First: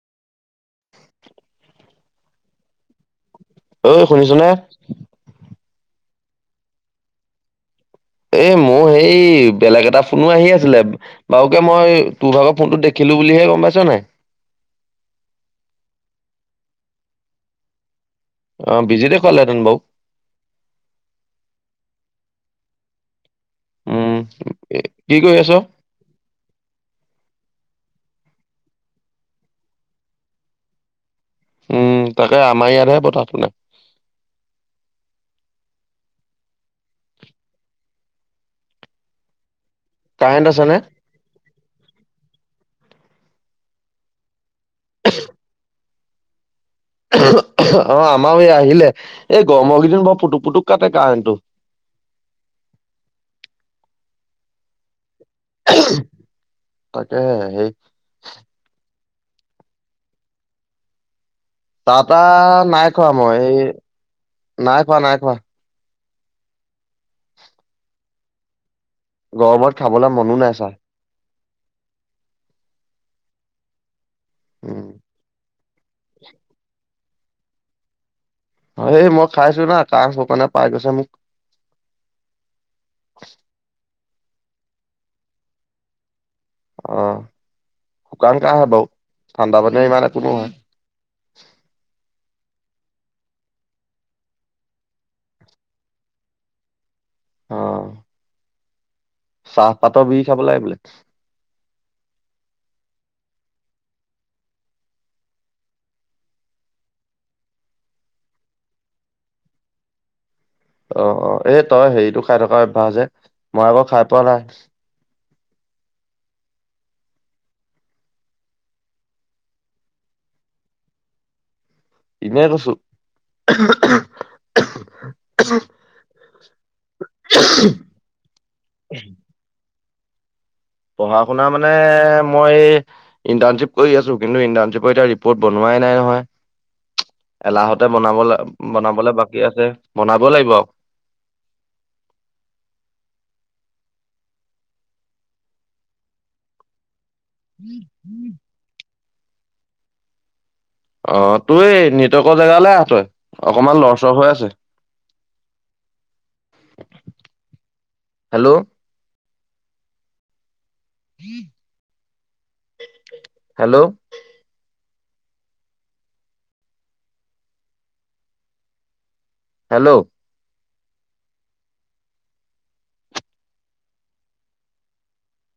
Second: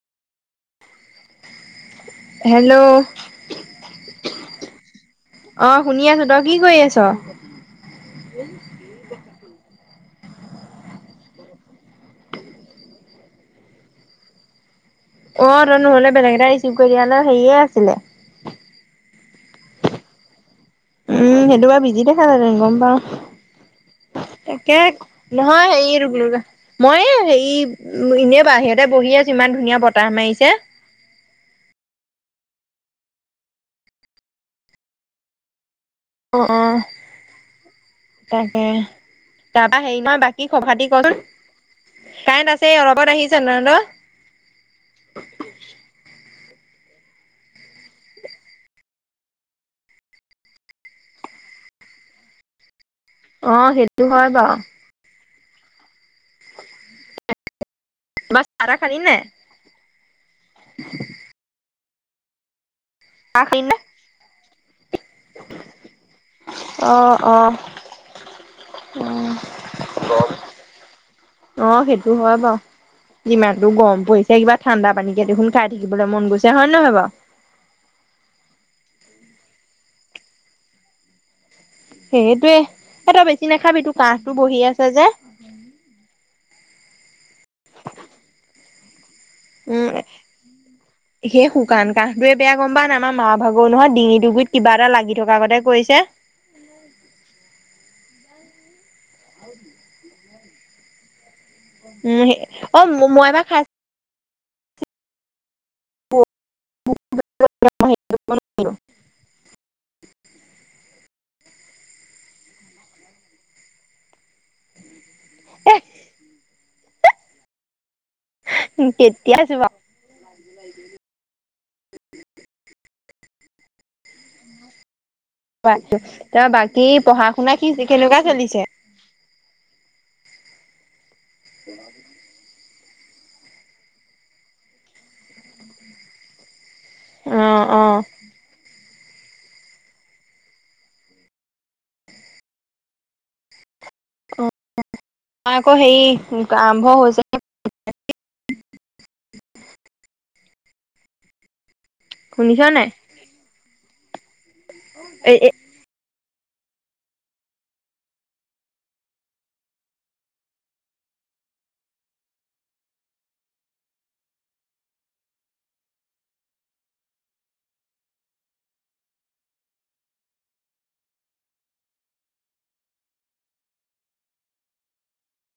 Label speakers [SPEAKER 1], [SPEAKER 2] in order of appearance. [SPEAKER 1] Hello
[SPEAKER 2] অ শুনিছ নে?
[SPEAKER 1] অ শুনি আছোঁ। তই কি কৰি আছ?
[SPEAKER 2] এ মোৰ সেই বেলেগ এটা ফোনো আহি আছিলে। বাৰুকে মই তোৰ ভাগৰ ফোনটো দেখিলো বুলিহে গম পাইছ নাই
[SPEAKER 1] অ ত নহলে বেলেগ এটা ৰিচিভ কৰি দিয়া সেয়ে আছিলে।
[SPEAKER 2] অ বিজিতে পালেহেঁতেন মোক
[SPEAKER 1] উম সেইটোৱে বিজি দেখা মানে গম পাওঁ।
[SPEAKER 2] উম,
[SPEAKER 1] তাকে
[SPEAKER 2] এ, কি কৰি আছ?
[SPEAKER 1] নহয় এই ৰা মই এ হেৰি এনেই বাহিৰতে বহি আছো ইমান ধুনীয়া বতাহ মাৰিছে।
[SPEAKER 2] উম তাকে আমাৰ ইয়াতহে বতাহটো নাই।
[SPEAKER 1] অ অ তাকে তাৰপা হেৰি নহয়
[SPEAKER 2] কাৰেণ্ট
[SPEAKER 1] বাকী
[SPEAKER 2] আছে
[SPEAKER 1] খবৰ
[SPEAKER 2] নে?
[SPEAKER 1] খাতি কচোন কাৰেন্ট আছে অলপত আহিছে নয়েন্দ
[SPEAKER 2] অ আমাৰ এই আহিলে এই গৰমৰকেইদিন বৰ পুটুক পুটুক কাটে কাৰেণ্টটো।
[SPEAKER 1] আহ সেইটো হয় বাও
[SPEAKER 2] তাকে সেই
[SPEAKER 1] তই চাহ তাহ [inaudible]
[SPEAKER 2] তাতা নাই খোৱা মই
[SPEAKER 1] চাহ
[SPEAKER 2] এই
[SPEAKER 1] খালি নে
[SPEAKER 2] নাই খোৱা নাই খোৱা।
[SPEAKER 1] অ অ
[SPEAKER 2] গৰমত খাবলৈ মনো নাই ছাৰ
[SPEAKER 1] অ সেইটো হয় বাৰু যিমানটো গৰম পৰিছে কিবা
[SPEAKER 2] উম,
[SPEAKER 1] ঠাণ্ডা পানীকে দেখোন খাই থাকিবলৈ মন গৈছে হয় নে নহয় বাৰু? [inaudible]
[SPEAKER 2] অ এই মই খাইছো না কাহ শুকানে পাই গৈছে মোক
[SPEAKER 1] সেইটোয়ে। এঁই বেছি নাখাবি তো কাহটো বহি আছে যে
[SPEAKER 2] অ শুকান কাহ বাও
[SPEAKER 1] উম সেই শুকান কাহটোয়ে বেয়া গম পা নাই আমাৰ মা ভাগৌ নহয় ডিঙি ডুগৰিত কিবা এটা লাগি থকা আগতে কৈছে।
[SPEAKER 2] আহ চাহপাতৰ বিহ খাব লাগে বোলে।
[SPEAKER 1] উম অ মই এবাৰ খাইছো [unintelligible]
[SPEAKER 2] অ অ এই তই হেৰিটো খাই থকা অভ্যাস যে মই আকৌ খাই পোৱা নাই।
[SPEAKER 1] এহ কেতিয়া যোৱা
[SPEAKER 2] এনেই কৈছো
[SPEAKER 1] ত বাকী পঢ়া শুনা কি কেনেকুৱা চলিছে?
[SPEAKER 2] পঢ়া শুনা মানে মই ইণ্টাৰ্ণশ্বিপ কৰি আছো। কিন্তু ইণ্টাৰ্ণশ্বিপৰ এতিয়া ৰিপৰ্ট বনোৱাই নাই নহয়।
[SPEAKER 1] অ অ
[SPEAKER 2] এলাহতে বনাব বনাবলে বাকী আছে বনাব লাগিব আৱ
[SPEAKER 1] আমাৰ আকৌ হে আৰম্ভ হৈছে
[SPEAKER 2] উম হম [unintelligible] অ তুই নেটৱৰ্কৰ
[SPEAKER 1] শুনিছ
[SPEAKER 2] জেগালে আহ তই অকনমান লৰচৰ হৈ আছে।
[SPEAKER 1] এই এ
[SPEAKER 2] হেল্লো' হেল্লো' হেল্লো'